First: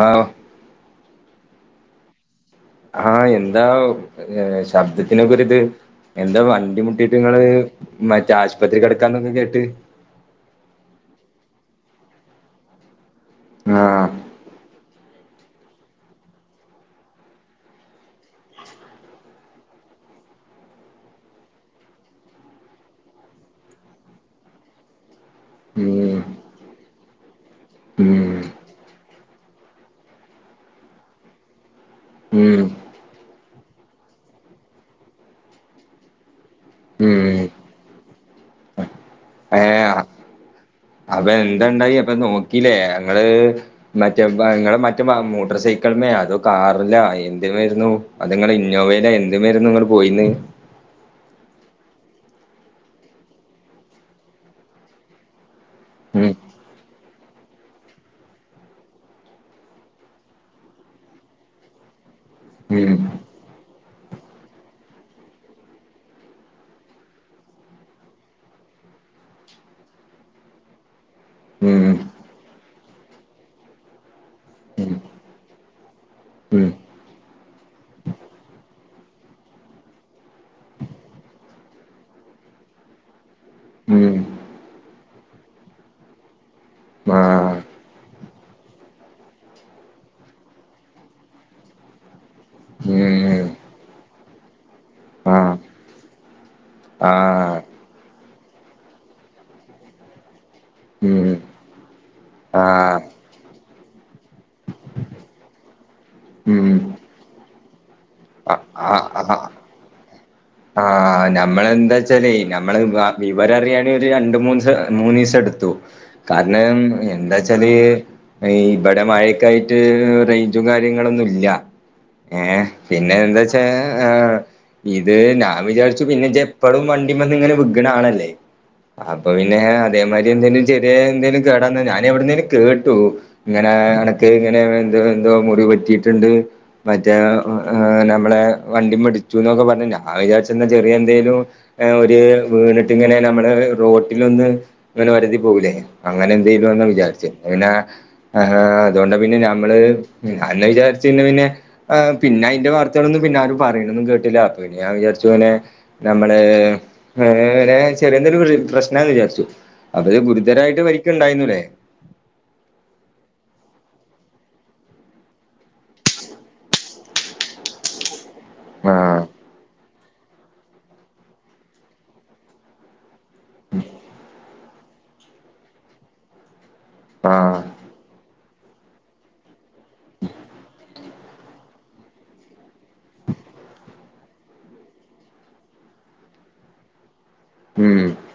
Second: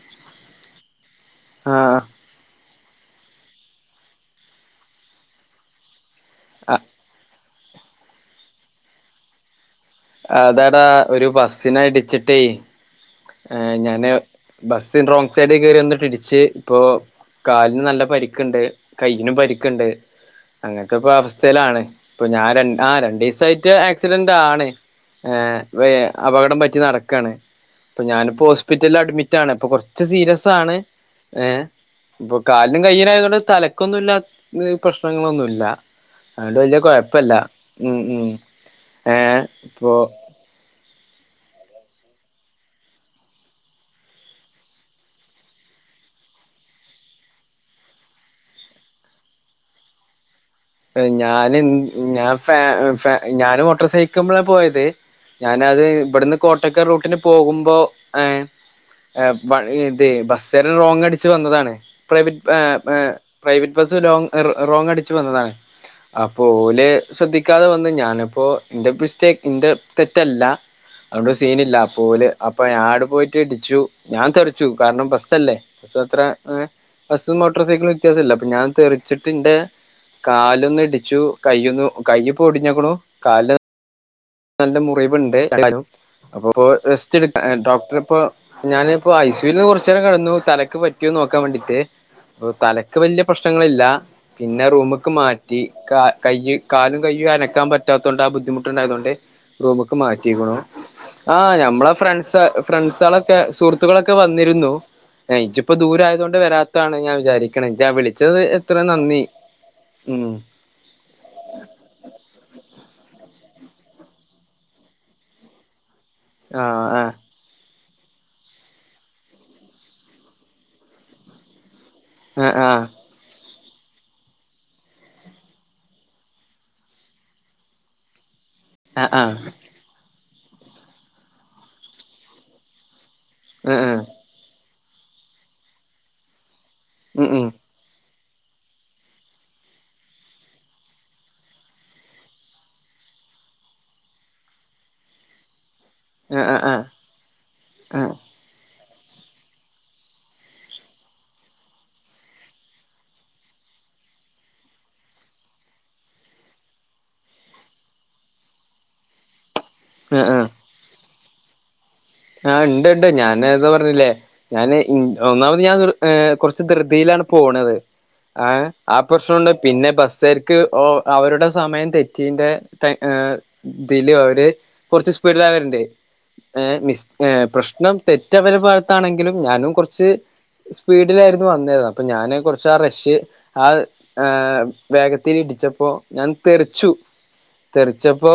ആഹ് ആഹ് ആഹ് എന്താ ശബ്ദത്തിനൊക്കെരിത് എന്താ ആഹ് വണ്ടിമുട്ടി- ങ്ങള് മറ്റേ ആശുപത്രിക്ക് കിടക്കാന്നൊക്കെ കേട്ട്. അതെടാ ഒരു ബസ്സിന ടിച്ചിട്ടേ ഏ ആഹ് ഞാന് ബസിന് റോങ് സൈഡ് കയറി വന്നിട്ട് ഇടിച്ച് ഇപ്പൊ കാലിന് നല്ല പരിക്കുണ്ട് കൈനും പരിക്കുണ്ട്. അങ്ങനത്തെ പ്പോ അവസ്ഥയിലാണ് ഇപ്പൊ ഞാൻ ആ രണ്ട് ദിവസയിട്ട് ആക്സിഡന്റ് ആണ് ഏ ഉം അപകടം പറ്റി നടക്കണ് ഉം ഞാനിപ്പോ ഹോസ്പിറ്റലിൽ അഡ്മിറ്റണ് ഇപ്പൊ കുറച്ച് സീരിയസ് ആണ്. ഏഹ് ഇപ്പൊ ഉം കാലിനും കയ്യിനുആയത് കൊണ്ട് തലക്കൊന്നുംല്ല പ്രശ്നങ്ങളൊന്നുമല്ല വലിയ ഉം കുഴപ്പല്ല ഉ ഉ ഏ ഏഹ് പ്പൊ. അപ്പൊ എന്തണ്ടായി അപ്പൊ നോക്കീല്ലേ ഞങ്ങള് മറ്റേ നിങ്ങളടെ മറ്റേ മോട്ടർ സൈക്കിള്മ്മേ അതോ കാറില എന്തിമയിരുന്നു അത് നിങ്ങള് ഇന്നോവയില എന്ത്മെര്ന്ന് നിങ്ങള് പോയിന്. ഞാൻ ഞാ ഫാ ഫാ ഞാന് മോട്ടർ സൈക്കിള് മെ ആ പോയത്. ഞാന് അത് ഉം ഇവിടുന്ന് കോട്ടക്കൽ റൂട്ടിന് പോകുമ്പോ ഏഹ് ഏഹ് ബ് വ ഇ ദേ ബസ് കാരൻ റോങ് അടിച്ച് വന്നതാണ് പ്രൈവ ഏഹ് ഉം ഏഹ് പ്രൈവറ്റ് ബസ് റോങ് അടിച്ച് വന്നതാണ്. [inaudible] അപ്പോ ഓല് ശ്രദ്ധിക്കാതെ വന്നു ഞാനപ്പോ എന്റെ മിസ്റ്റേക്ക് എന്റെ തെറ്റല്ല. അതുണ്ട് സീനില്ല ഉം പോല് അപ്പൊ ഞാട് പോയിട്ട് ഇടിച്ചു ഞാൻ തെറിച്ചു ഉം കാരണം ബസ്സല്ലേ സ്സ് ത്ര ഏഹ് ഉം ബസ്സും മോട്ടർ സൈക്കിളും വ്യത്യാസവില്ല അപ്പോ ഞാൻ തെറിച്ചിട്ട് എൻ്റെ കാലൊന്നു ഇടിച്ചു കയ്യൊന്ന് കൈയ്യിപോ ഒടിഞ്ഞെക്കണു കാല ഉം നല്ല മുറിവുണ്ട് [inaudible] അപ്പൊ റെസ്റ്റെടുക്ക ആഹ് ഡോക്ടറിപ്പോ ഞാന് ഇപ്പൊ ഐ സു ല് ന്ന് കുറച്ചു നേരം കിടന്നു തലക്ക് പറ്റിയോന്ന് നോക്കാൻ വേണ്ടീട്ട് തലക്ക് വലിയ ഉം പ്രശ്നങ്ങളില്ല പിന്നെ റൂമ്ക്ക് ആഹ് മാറ്റി കാ കയ്യ് കാൽ കയ്യും ആഹ് അനക്കാൻ പറ്റാത്തോണ്ട് ആ ബുദ്ധിമുട്ടുണ്ടായതുകൊണ്ട് റൂമ്ക്ക്‌ മാറ്റിക്ക്ണു. ഉം ആഹ് ഞമ്മളെ ഫ്രണ്ട്സ് ആഹ് ഫ്രണ്ട്സളൊക്കെ സുഹൃത്തുക്കളൊക്കെ വന്നിരുന്നു. ഇജ്ജ് പ്പാ ദൂരയായത് കൊണ്ട് ഉം വരാത്താണ് ഞാൻ വിചാരിക്കണെ ഞാൻ വിളിച്ചത് അ എത്ര ആ നന്ദി ആ മ് ആഹ് ഞമ്മളെ എന്താച്ചാലേ നമ്മള് വിവരറിയാനേ ഒരു രണ്ട് മൂന്ന് മൂന്നു ദിവസം എടുത്തു കാരണം ആഹ് ആഹ് എന്താച്ചാല് ഇവിടെ മഴക്കായിട്ട് റേഞ്ചും കാര്യങ്ങളൊന്നും ഇല്ല ആഹ് ഏഹ് പിന്നെ പിന്നെ എന്താ വച്ചാ ഇത് ഞാൻ വിചാരിച്ചു പിന്നെ ജ്ജ് എപ്പലും വണ്ടിമെന്നിങ്ങനെ വിക്ണ ആളല്ലേ ആഹ് ആഹ് അപ്പൊ പിന്നെ ആഹ് അതേമാരി എന്തെലും ചെറിയ എന്തേലും കേടാന്നാ ഞാൻ എവിടെന്നേലും കേട്ടു ആഹ് ഇങ്ങനെയാണ് ഒക്കെ ഇങ്ങനെ എന്തോ എന്തോ മുറി പറ്റിയിട്ടുണ്ട് മറ്റേ ഉം ഉം ആഹ് ഞമ്മളെ വണ്ടിമ്മേടിച്ചു എന്നൊക്കെ പറഞ്ഞെ ഞാൻ വിചാരിച്ചന്നെ ചെറിയ എന്തേലും ഒരു വീണിട്ട് ഇങ്ങനെ നമ്മള് റോട്ടിലൊന്ന് അങ്ങനെ ഒരതി പോകൂലേ അങ്ങനെ ആഹ് എന്തെലും ആഹ് ആണെന്ന വിചാരിച്ചേ അങ്ങന ആഹ് അതുകൊണ്ട് പിന്നെ ഞമ്മള് അന്ന് വിചാരിച്ച് പിന്നെ പിന്നെ ആഹ് പിന്നെ അയ്ന്റെ വാർത്തകളോന്നും പിന്നെ ആരും പറയണൊന്നും കേട്ടില്ല അപ്പൊ പിന്നെ ഞാൻ വിചാരിച്ചു ഇങ്ങനെ നമ്മള് വേറെ ചെറിയെന്തേലും പ്രശ്നാ വിചാരിച്ചു അപ്പത് ആഹ് ആഹ് ഗുരു ആഹ് ഇത്രയിട്ട് പരിക്ക് ഉണ്ടായിന്നുല്ലേ ആഹ് ഇണ്ട് ഇണ്ട് ഞാന് നേരത്തെ പറഞ്ഞില്ലേ ഞാന് ഒന്നാമത് ഞാൻ ഏർ കുറച്ച് ധൃതിലാണ് പോണത് ഏഹ് ആഹ് പ്രശ്നുണ്ട് പിന്നെ ബസ്സർക്ക് അവരുടെ സമയം തെറ്റിന്റെ ഏഹ് തില് അവര് കുറച്ച് സ്പീഡിലാവരുണ്ട് ഏഹ് മിസ് ഏഹ് ആഹ് പ്രശ്നം തെറ്റ് അവരുടെ ഭാഗത്താണെങ്കിലും ഞാനും കുറച്ച് സ്പീഡിലായിരുന്നു വന്നത് അപ്പൊ ഞാന് കുറചാ റഷ് ആങ്‌ വേഗത്തിൽ ഇടിച്ചപ്പോ ഞാൻ തെറിച്ചു ഉം തെറിച്ചപ്പോ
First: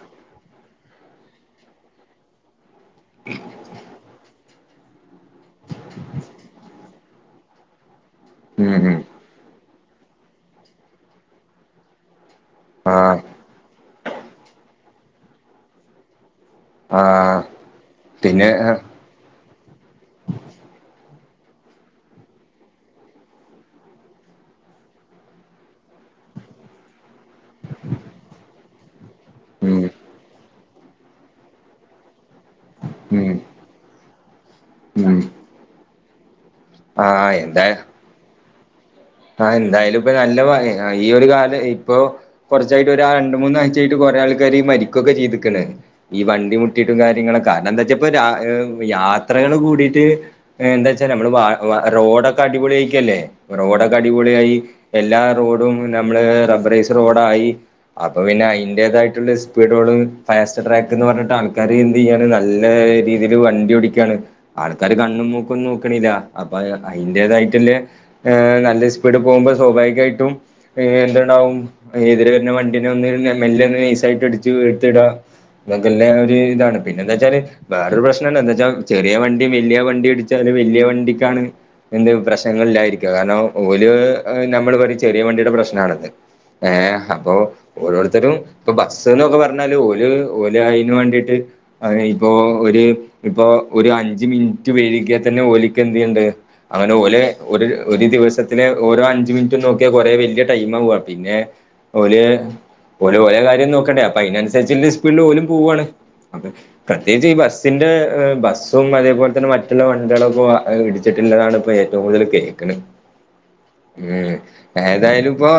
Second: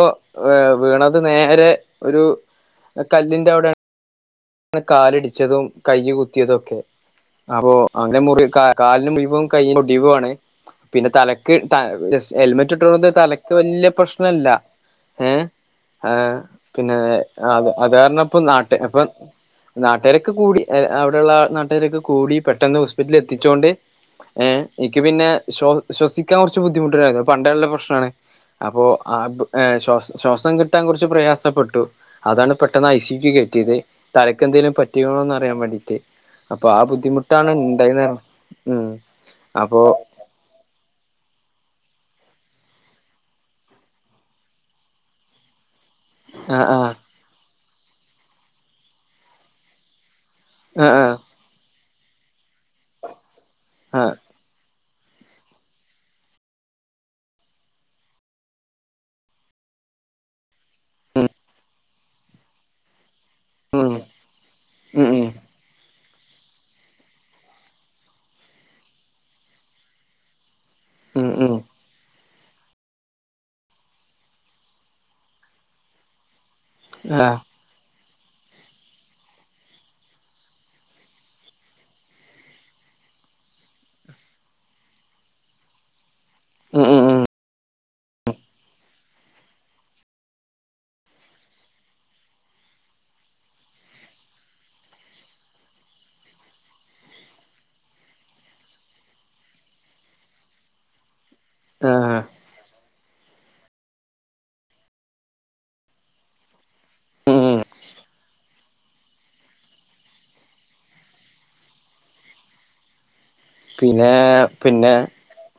വീണത് നേരെ ഒരു കല്ലിന് കാലിടിച്ചതും കയ്യ് കുത്തിയതൊക്കെ അപ്പൊ അങ്ങനെ മുറി [inaudible] ഉം ഉം കാലിനു [inaudible] കൈയിനോടിവുവാണ് പിന്നെ തലക്ക് ത ജസ് ഹെൽമെറ്റ് ഇട്ടതൊണ്ട് ആഹ് തലക്ക് വലിയ പ്രശ്നല്ല ഏഹ് ആഹ് പിന്നെ ആഹ് അത് അതുകാരണം ഇപ്പ പിന്നെ നാട്ട്ക്കിപ്പൊ നാട്ടാരൊക്കെ കൂടി അവിടെള്ള നാട്ടാരൊക്കെ കൂടി പെട്ടെന്ന് ഹോസ്പിറ്റലിൽ എത്തിച്ചോണ്ട് ഏഹ് എനിക്ക് പിന്നെ ശ്വ ശ്വസിക്കാൻ കുറച്ച് ബുദ്ധിമുട്ടാണ്ടയിരുന്നു പണ്ടെള്ള പ്രശ്നണ് അപ്പോ ആഹ് പ് ഉം ങ്‌ ശ്വാസ ശ്വാസം കിട്ടാൻ കുറച്ച് പ്രയാസപ്പെട്ടു അതാണ് പെട്ടെന്ന് ഐ സി യു ഉം ക് കെറ്റിയത് തലക്കെന്തേങ്കിലും ഉം പറ്റിണോന്ന് അറിയാൻ വേണ്ടീട്ട്, അപ്പൊ ആ ആഹ് ബുദ്ധിമുട്ടാണ് ഉണ്ടായുന്ന ആ, എന്തായാലും ഇപ്പൊ നല്ല ഭാഗ്യ ആയി, ഈ ഒരു കാല് ഇപ്പൊ കുറച്ചായിട്ട് ഒരാ രണ്ട് മൂന്നാഴ്ച ആയിട്ട് കുറേ ആൾക്കാര് മരിക്കുവൊക്കെ ചെയ്തേക്കണ്. ഈ വണ്ടി ആഹ് ആഹ് മുട്ടിയിട്ടും കാര്യങ്ങളൊക്കെ കാരണം എന്താ വെച്ചാപ്പ യാത്രകള് കൂടിട്ട്. എന്താച്ചാ ആഹ് നമ്മള് വ റോഡൊക്കെ അടിപൊളിയ ആയിക്കല്ലേ, റോഡൊക്കെ ആഹ് ആഹ് അടിപൊളി ആയി. എല്ലാ റോഡും നമ്മള് റബ്ബറൈസ് റോഡായി. അപ്പൊ പിന്നെ അതിന്റേതായിട്ടുള്ള സ്പീഡോ ഫാസ്റ്റ ട്രാക്ക്ന്ന് പറഞ്ഞിട്ട് ആൾക്കാര് എന്ത് ചെയ്യാണ് നല്ല രീതി ഇതില് വണ്ടി ഉം ഓടിക്കയാണ് ആൾക്കാര് ഉം കണ്ണും മൂക്കൊന്നും നോക്ക്‌ണില്ലാ അപ്പൊ അയ്ന്റേതായിട്ടുള നല്ല സ്പീഡ് പോകുമ്പോ സ്വാഭാവികായിട്ടും ഉം ഉം ഉം എന്തുണ്ടാവും എതിരെ വണ്ടിനെ ഒന്ന് മെല്ലെ ഒന്ന് നെയ്സ് ആയിട്ട് ഇടിച്ച് എടുത്തിടാ ഒരു ഇതാണ് പിന്നെ ആഹ് എന്താച്ചാല് വേറൊരു പ്രശ്നണ്ട എന്ന് വച്ചാ ചെറിയ വണ്ടി വലിയ വണ്ടി അടിച്ചാല് വലിയ വണ്ടിക്കാണ് എന്ത് പ്രശ്നങ്ങളില്ലായിരിക്ക കാരണം ഓല് നമ്മള് പഠിച്ച ചെറിയ വണ്ടിയുടെ പ്രശ്നണത് ഉം ഏഹ് ഉം ഉം അപ്പൊ ഓരോരുത്തരും ഇപ്പൊ ബസ്ന്നൊക്കെ പറഞ്ഞാല് ഓല് അയിന് വേണ്ടിട്ട്. അ ഇപ്പോ ഒരു ഇപ്പൊ ഒരു അഞ്ച് മിനിറ്റ് വേഴിക്കാ തന്നെ ഓലക്ക് എന്തേയ്ണ്ട് അങ്ങാനൊലെ ഒരു ഒരു ദിവസത്തെ ഓരോ അഞ്ചു മിനിറ്റ് നോക്കിയാ കൊറെേ വലിയ ടൈം ആവാ പിന്നെ ആഹ് ഒലെ ഓല് ഓലെ കാര്യം നോക്കണ്ടേ അപ്പൊ അതിനനുസരിച്ച് സ്പീഡിൽ ഓലും പോവുവാണ് അപ്പം പ്രത്യേകിച്ച് ഈ ഉം ബസ്സിന്റെ ബസ്സും അതേപോലെ തന്നെ മറ്റുള്ള വണ്ടികളൊക്കെ ഇടി ട്ടിലുള്ളതാണ് ഇപ്പോൾ ഏറ്റവും കൂടുതല് കേൾക്കുന്നത്. പിന്നെ ഉം പിന്നെ ഏതായാലും ഇപ്പൊ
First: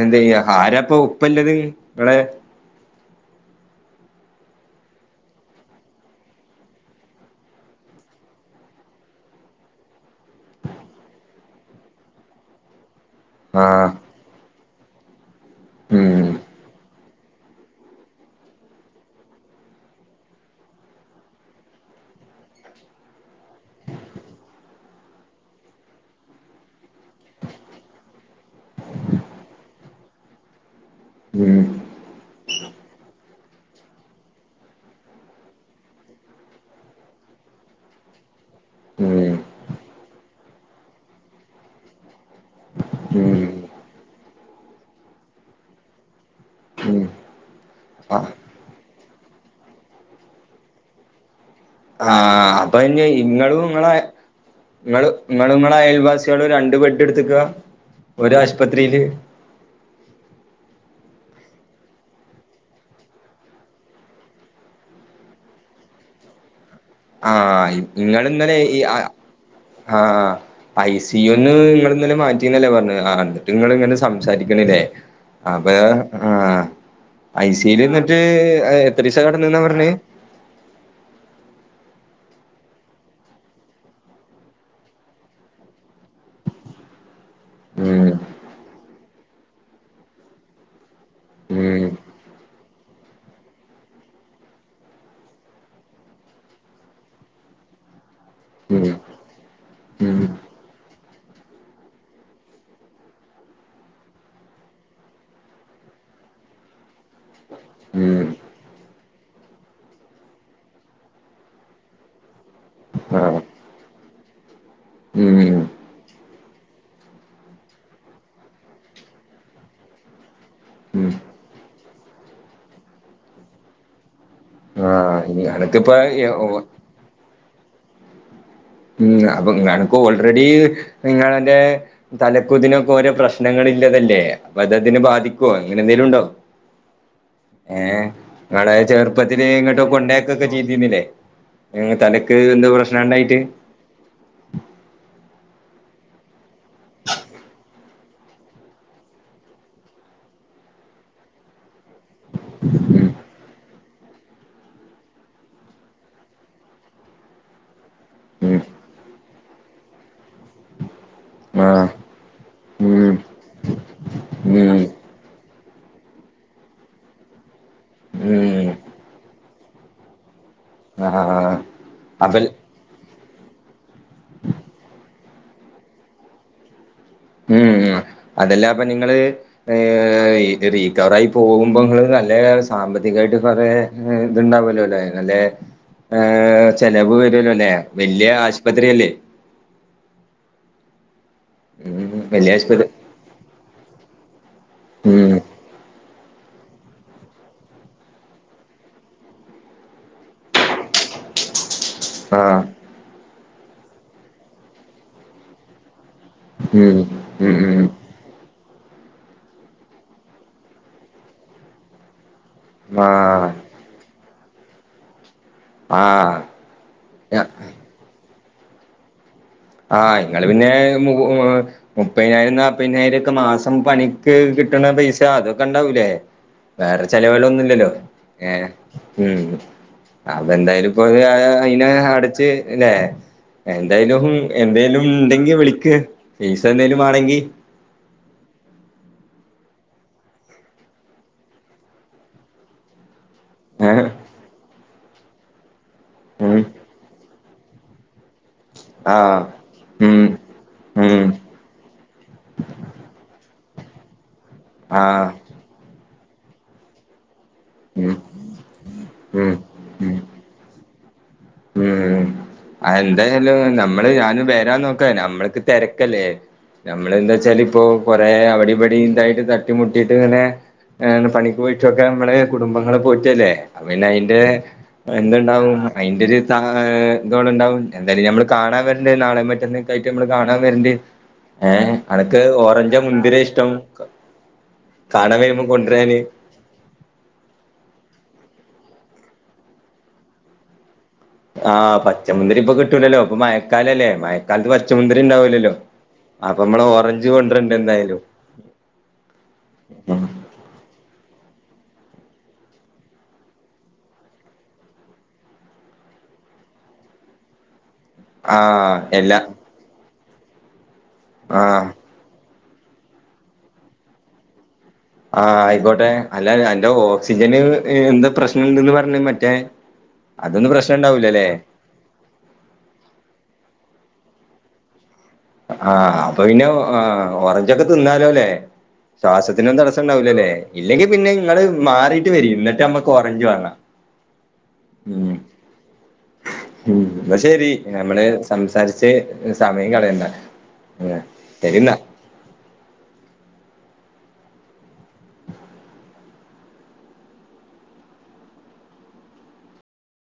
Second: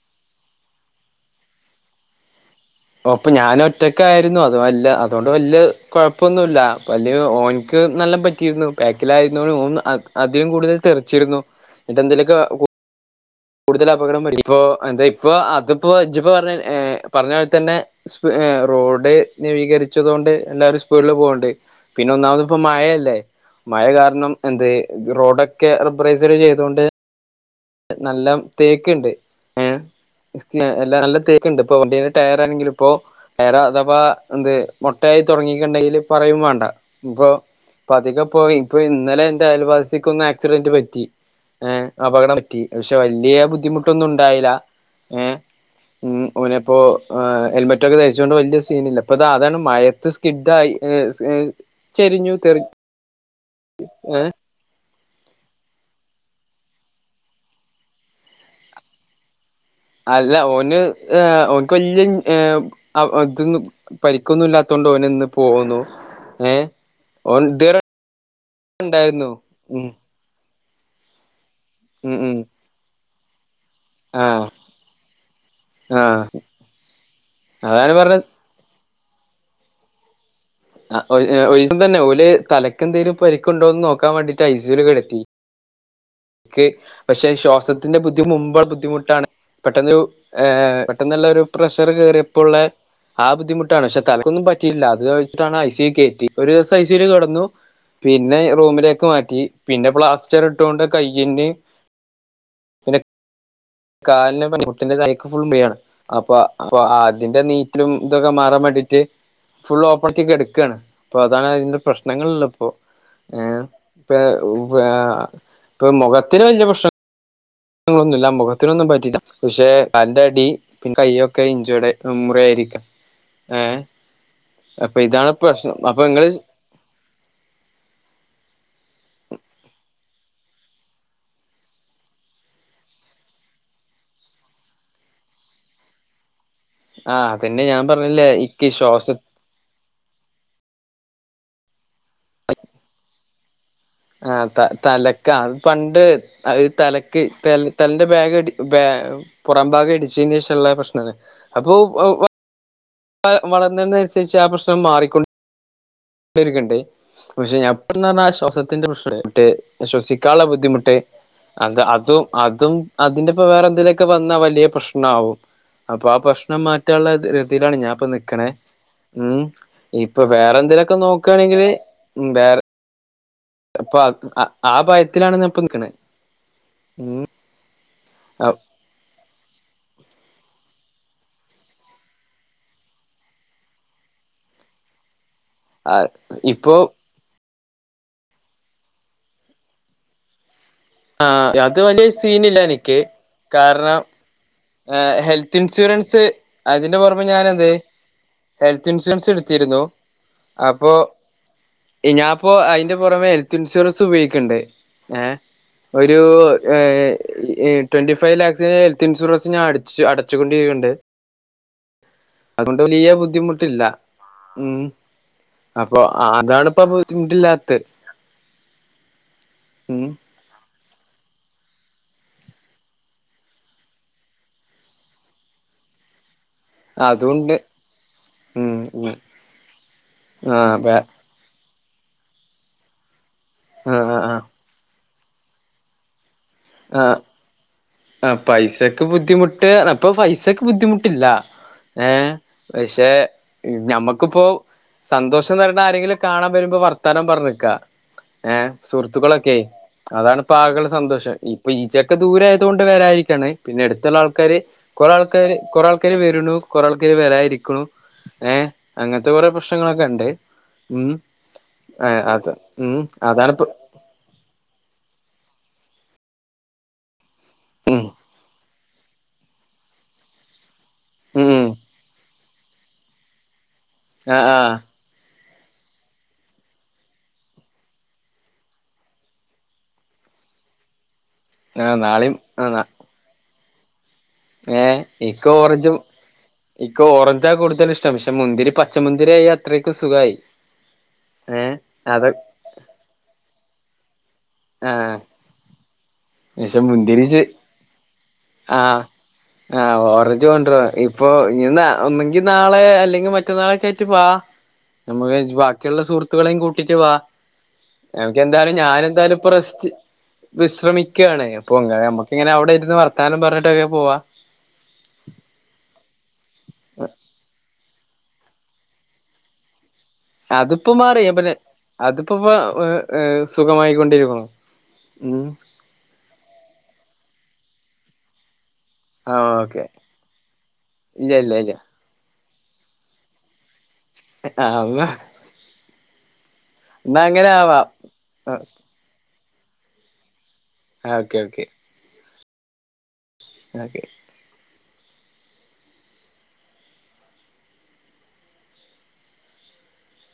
എന്താ ചെയ്യാ ആരാ ഇപ്പൊ ഉപ്പല്ലത് ഇങ്ങളെ ഓ അപ്പൊ ഞാൻ ഒറ്റക്ക് ആയിരുന്നു, അത് വല്ല, അതുകൊണ്ട് വലിയ കുഴപ്പൊന്നുമില്ല വല്ല്യ ഓനിക്ക് നല്ല പറ്റ ർന്നു. ബാക്കിലായിരുന്നോണ്ട് ഓൻ അധികം കൂടുതൽ തെറിച്ചിരുന്നു ഇന്നിട്ട് എന്തേലുമൊക്കെ കൂടുതൽ ആഹ് അപകടം പറ്റും ഇപ്പൊ എന്താ ഇപ്പൊ അതിപ്പോ ഉം ഇജിപ്പോ പറഞ്ഞ പറഞ്ഞ പോല തന്നെ ഇപ്പോ റോഡ് നവീകരിച്ചത് കൊണ്ട്, എല്ലാവാരും സ്പീഡില് പോകണ്ട് പിന്നെ ഒന്നമത് ഇപ്പ മഴയല്ലേ മഴ കാരണം എന്ത് റോഡൊക്കെ റബറൈസസ് ചെയ്ത് കൊണ്ട് നല്ലം തേക്കുണ്ട്, എഹ് നല്ല തേക്ക് ഉം ഉണ്ട് ഇപ്പൊ വണ്ടിന്റെ ടയറാണെങ്കില് ഇപ്പോ വേറെ അഥവാ എന്ത് മുട്ടയായി തുടങ്ങിക്ക്ണ്ടെങ്കില് പറയും വേണ്ട ഇപ്പൊ അധികം ഇപ്പൊ ഇന്നലെ ഉം എന്റെ അയൽവാസിക് ഒന്ന് ആക്സിഡന്റ് പറ്റി ഏഹ് അപകടം പക്ഷെ വലിയ ഉം ബുദ്ധിമുട്ടൊന്നും ഉണ്ടായില്ല ഏഹ് ഉം, ഓനപ്പോ ഉം ഹെൽമെറ്റ് ഒക്കെ ആഹ് ധരിച്ചൊണ്ട് വലിയ സീനില്ല. അപ്പ അതാ അതാണ് മഴയത്ത് സ്കിഡ് ആയി ആഹ് അപ്പൊ ഇനി ഇങ്ങളും ഇങ്ങളെ ഏഹ് ഇങ്ങള്, ഇങ്ങളും അയൽവാസികളും രണ്ട് ബെഡ് എടുത്ത്ക്കാ ഒരു ആശുപത്രിയില് അല്ല ഓന് ഓന്ക്ക് വലിയ ഇൻ ഏഹ് ഇതും പരിക്കൊന്നും ഇല്ലാത്തൊണ്ട് ഓന് ഇന്ന് പോന്നു ഏഹ് ആ ഓൻ ഇതുവരെ ഇങ്ങള് ഇന്നലെ ഈ ആ ഉണ്ടായിരുന്നു ഉം ആ പൈസ തീ ഒന്ന് ഇങ്ങള് ഉം ഇന്നലെ ഉം മാറ്റിന്നല്ലേ പറഞ്ഞെ, എന്നിട്ട് ഇങ്ങൾ ഇങ്ങനെ ആഹ് സംസാരിക്കണില്ലേ അപ്പ ആഹ് ഐ സി യു വി ൽ അതാണ് എന്നിട്ട് പറഞ്ഞ എത്രീസം കെടന്ന് ന്നാ പറഞ്ഞേ ആ ഒര് ഒരീസം തന്നെ ഓല് തലക്കെന്തങ്കിലും പരിക്കൊണ്ടോന്ന് നോക്കൻ വേണ്ടിട്ട് ഐ സി യു. ൽ കിടത്തി. പക്ഷെ ശ്വാസത്തിന്റെ ഉം ബുദ്ധി മുമ്പെ ബുദ്ധിമുട്ടാണ്. പെട്ടെന്ന് ഒരു ഏഹ് പെട്ടെന്നല്ല ഒരു ഉം പ്രഷർ കയറിയപ്പോ ഉള്ള ആ ബുദ്ധിമുട്ടാണ് പക്ഷെ തലക്കൊന്നും പറ്റിയില്ല അത് വെച്ചിട്ടാണ് ഐ സി യു കയറ്റി ഒരു ദിവസം ഐ സി യു വിൽ കിടന്നു. പിന്നെ ഉം റൂമിലേക്ക് മാറ്റി പിന്നെ ഉം പ്ലാസ്റ്റർ ഇട്ടോണ്ട് കൈയിന്റേം കാലിനും മുട്ടിന്റെ താഴേക്ക് ഫുൾ പെയിൻ ആണ് അപ്പൊ അപ്പൊ അതിന്റെ നീറ്റലും ഉം ഇതൊക്കെ മാറാൻ വേണ്ടിട്ട്. ഫുൾ ഓപ്പർറ്റി കെടുക്കാണ് അപ്പോൾ അതാണ് അതിൻ്റെ പ്രശ്നങ്ങള്ള് ഇള്ള ഇപ്പോ ആഹ് ഏ പ്പ പ്പാ ഉം ഉം പ്പൊ മൊഖത്തിന് വല്യ പ്രശ്ന ങ്ങളൊന്നുല്ല മുഖത്തിനൊന്നും പറ്റില്ല പക്ഷെ കാൽന്റടി പിന്നെ കൈയ്യൊക്കെ ഇഞ്ചോട് മുറിയായിരിക്കാ ഏഹ് അപ്പൊ ആഹ് ഇതാണ് ഇനി പ്രശ്നം അനക്കിപ്പോ അപ്പൊ ഇങ്ങള് എ- ഓ- ഉം അപ്പൊ അൻക്ക് ഓൾറെഡീ നിങ്ങളെന്റെ തലക്കൂതിനൊക്കെ ഓരോ പ്രശ്നങ്ങളില്ലതല്ലേ അപ്പൊ അത്‌ അതിനെ ബാധിക്കോ അങ്ങനെന്തേലുണ്ടോ ആഹ് പിന്നെ ഞാൻ പറഞ്ഞിലേ ഇക്ക് ശ്വാസ എങ്ങട്ടോ കൊണ്ടാക്കൊക്കെ ചെയ്തീനില്ലേ തലക്ക് എന്തോ പ്രശ്നണ്ടായിട്ട് ആഹ് തലക്ക പണ്ട് അത് തലക്ക് ത തലന്റെ ബാഗ്ടി ബാ പുറമ്പാകം ഇടിച്ചീന്റേഷള്ള പ്രശ്നമാണ് അപ്പോ ഉം വളർന്നതിനനുസരിച്ച് ആ പ്രശ്നം മാറിക്കൊണ്ട ത്തിണ്ട് പക്ഷെ ഞപ്പന്ന് പർഞ്ഞ ആ ഉം ശ്വാസത്തിന്റെ പ്രശ്നട്ട് ശ്വസിക്കാള്ള ബുദ്ധിമുട്ട് അത് ആഹ് അതും അതും ഉം അതിന്റെപ്പം വേറെന്തേലൊക്കെ വന്നാ വലിയ ഉം പ്രശ്ന നാവും അപ്പാ ആ പ്രശ്നം മാറ്റാള്ള ഒരുതീലാണ് ഞാൻപ്പൊ നിക്ക്ണേ ഉം ഉം ഇപ്പൊ വേറെന്തേലൊക്കെ ആഹ് നോക്കാണെങ്കില് അപ്പൽ വേറെ അപ്പൊ ആ ആ ഭയത്തിലാണ് ഞാപ്പ നിക്കണെ ഉം ഉം ഉം അതെല്ലാപ്പൊ നിങ്ങള് ഏ ഈത് റീക്കവറായി പോകുമ്പോങ്ങള് നല്ലേ സാമ്പത്തികായിട്ട് കുറേ ത്ണ്ടാവോലോല്ലേ നല്ല ഏഹ് ഇപ്പൊ ചെലവ് വരോല്ലോല്ലെ വല്യ ആശ്പത്രിയല്ലേ ആഹ് അത് വല്യ ഉം സീനില്ല ആശുപത്രി എനിക്ക് കാരണം ഉം ഹെൽത്ത് ഇൻഷൂറൻസ് അതിന്റെ പുറമെ ഞാനെന്ത് ഹെൽത്ത് ഇൻഷുറൻസിട്ത്തിരുന്നു അപ്പോ ഞാൻപ്പോ ആഹ് അയ്ന്റെ പൊറമെ ഹെൽത്ത് ഇൻഷൂറൻസ് ഉപയോഗിക്ക്‌ണ്ട് ഏ ഒരൂ ഉം ഉം ഏഹ് ഉം ട്വന്റി ഫൈവ് ലാക്സിന്റെ ഹെൽത്ത് ഇൻഷുറൻ ച്ച് ഞൻ അട അടച്ചുകൊണ്ടിരിക്കുന്നുണ്ട് അതുകൊണ്ട് വലിയ ആഹ് ബുദ്ധിമുട്ടില്ല ഉം അപ്പൊ ആതാണ്പ്പൊ ആഹ് ബുദ്ധിമുട്ടില്ലാത്ത ആ ഉം ഇങ്ങള് പിന്നെ [unintelligible] മുപ്പതിനായിരം നാല്പ്പതിനായിരം ഒക്കെ മാസം പണിട്ത്ത് കിട്ട്ണ പൈസ അതൊക്കെണ്ടാവൂലേ വേറെ അതുകൊണ്ട് ചെലവുകളൊന്നുല്ലല്ലോ ഏ ഉം മ്മ് [unintelligible] ആ ആ എന്തായാലുംപ്പോ അയിനെ അടച്ച് ല്ലേ എന്തായാലും ആ എന്തേലും ഉണ്ടെങ്കി വിളിക്ക് പൈസന്തേലും ആ മാണെങ്കി ആ പൈസക്ക് ബുദ്ധിമുട്ട് പ്പൊ പൈസക്ക് ബുദ്ധിമുട്ടില്ല ഏ പക്ഷെ ഏഹ് ഞമ്മക്ക്‌പ്പോ സന്തോഷംതരണ ആരെങ്കിലും കാണാൻ ഉം വരുമ്പോ വർത്താനം പറഞ്ഞ്ക്ക ഏഹ് ആഹ് സുഹൃത്തുക്കളൊക്കേയ് ഉം അതാണ്പ്പാകെള്ളൊരു ഉം സന്തോഷം ഇപ്പൊ ഈജ്ജോക്കെ ദൂരായതോണ്ട് [unintelligible] വരാതിരിക്കാണ് പിന്നെ എടുത്തുള്ള ആൾക്കാര് കൊറേ ആഹ് ആൾക്കാര് കൊറേ ആൾ ക്കാര് വര്ണു കൊറേ ആൾക്കാര് വരാതിരിക്ക്‌ണു [unintelligible] ഏഹ് അങ്ങൻത്തെ കൊറേ ഉം ഉം പ്രശ്നങ്ങളൊക്കെണ്ട് ഉം ഏ അത് ഉം അതാണ്പ്പൊ മ്മള് ഞാനും വരാൻ നോക്ക നമ്മൾക്ക് തെരക്കല്ലേ നമ്മളെന്താച്ചാല് പ്പൊ ഉം കൊറേ അവിടിവടിണ്ടായിട്ട് തട്ടിമുട്ടിയിട്ട്ങ്ങനെ പണിക്ക് ഉം പോയിട്ടൊക്കെമ്മള് കുടുംബങ്ങളെ പോറ്റല്ലേ അപ്പോപ്പിന്നെ അയിന്റെ ആ ആ എന്തുണ്ടാവും അയ്ന്റെരു ഇതടണ്ടാവും എന്തായാലും നമ്മള് കാണാൻ വരണ്ട് നാളെ മറ്റന്നക്കായ്ട്ട് നമ്മള് കാണാൻ വരണ്ട് ആ ഏഹ നാളെയും അനക് ഓറഞ്ചോ മുന്തിരി ഇഷ്ടം ഏഹ കാണാൻ ഇക്ക വരുമ്പോ ഓറഞ്ചും കൊണ്ടുവരാന് ഇക്ക് ഓറഞ്ചാ കൂടുതലിഷ്ടം പക്ഷെ മുന്തിരി പച്ചമുന്തിരിയായ അത്രക്കും സുഖായി ഏഹ് ആഹ് അത് പച്ചമുന്തിരി ഇപ്പൊ കിട്ടൂലല്ലോ ഇപ്പൊ മയക്കാലല്ലേ മയക്കാലത്ത് ആഹ് പച്ചമുന്തിരി ഉണ്ടാവലല്ലോ അപ്പൊ പക്ഷെ നമ്മള് മുന്തിരി ഓറഞ്ച് ച് കൊണ്ടിരുണ്ട് എന്തായാലും [unintelligible] ആഹ ഓറഞ്ച് കൊണ്ടോ ഇപ്പൊ ഇ ഒന്നങ്കി നാളെ അല്ലെങ്കിൽ മറ്റന്നാളെക്കെ ആയിട്ട് വാ നമ്മുക്ക് ബാക്കിയുള്ള സുഹൃത്തുക്കളെയും കൂട്ടിട്ട് വാ എമക്ക് എന്തായാലും ആഹ് ഞാൻ എല്ലാ എന്തായാലും പ്പ റസ്റ്റ് വിശ്രമിക്കാണ് ആഹ് പ്പങ്ങമ്മക്ക് ഇങ്ങനെ അവിടെ ഇരുന്ന് വർത്താനും പറഞ്ഞിട്ടൊക്കെ പോവാ ആഹ ആയിക്കോട്ടെ അല്ല എന്റെ ഓക്സിജന് എന്താ പ്രശ്നുണ്ട്ന്ന് പറഞ്ഞ മറ്റേ അതൊന്നും പ്രശ്നം ഉണ്ടാവൂലല്ലേ അതിപ്പോപ്പ [unintelligible] സുഖമായിക്കൊണ്ടിരിക്കുന്നു ഉം ആഹ അപ്പൊ പിന്നെ [unintelligible] ഓറഞ്ച്ക്കെ തിന്നാലോ അല്ലേ ആ ശ്വാസത്തിനൊന്ന ഓക്കെ തടസംണ്ടാവില്ലല്ലേ ഇല്ലെങ്കിൽ പിന്നെ ഇല്ല ഇല്ല ഇങ്ങള് ഇല്ല മാറിട്ട് വരി ന്നട്ട് നമ്മക്ക് ഓറഞ്ച് വാങ്ങാം [inaudible] എന്നാ അങ്ങനെ ന്നശരി ആവാം നമ്മള് സംസാരിച്ച് സമയം കളയണ്ട ഉം ആഹ് ഓക്കെ ഓക്കെ ശരിന്നാ ന്ന ഓക്കെ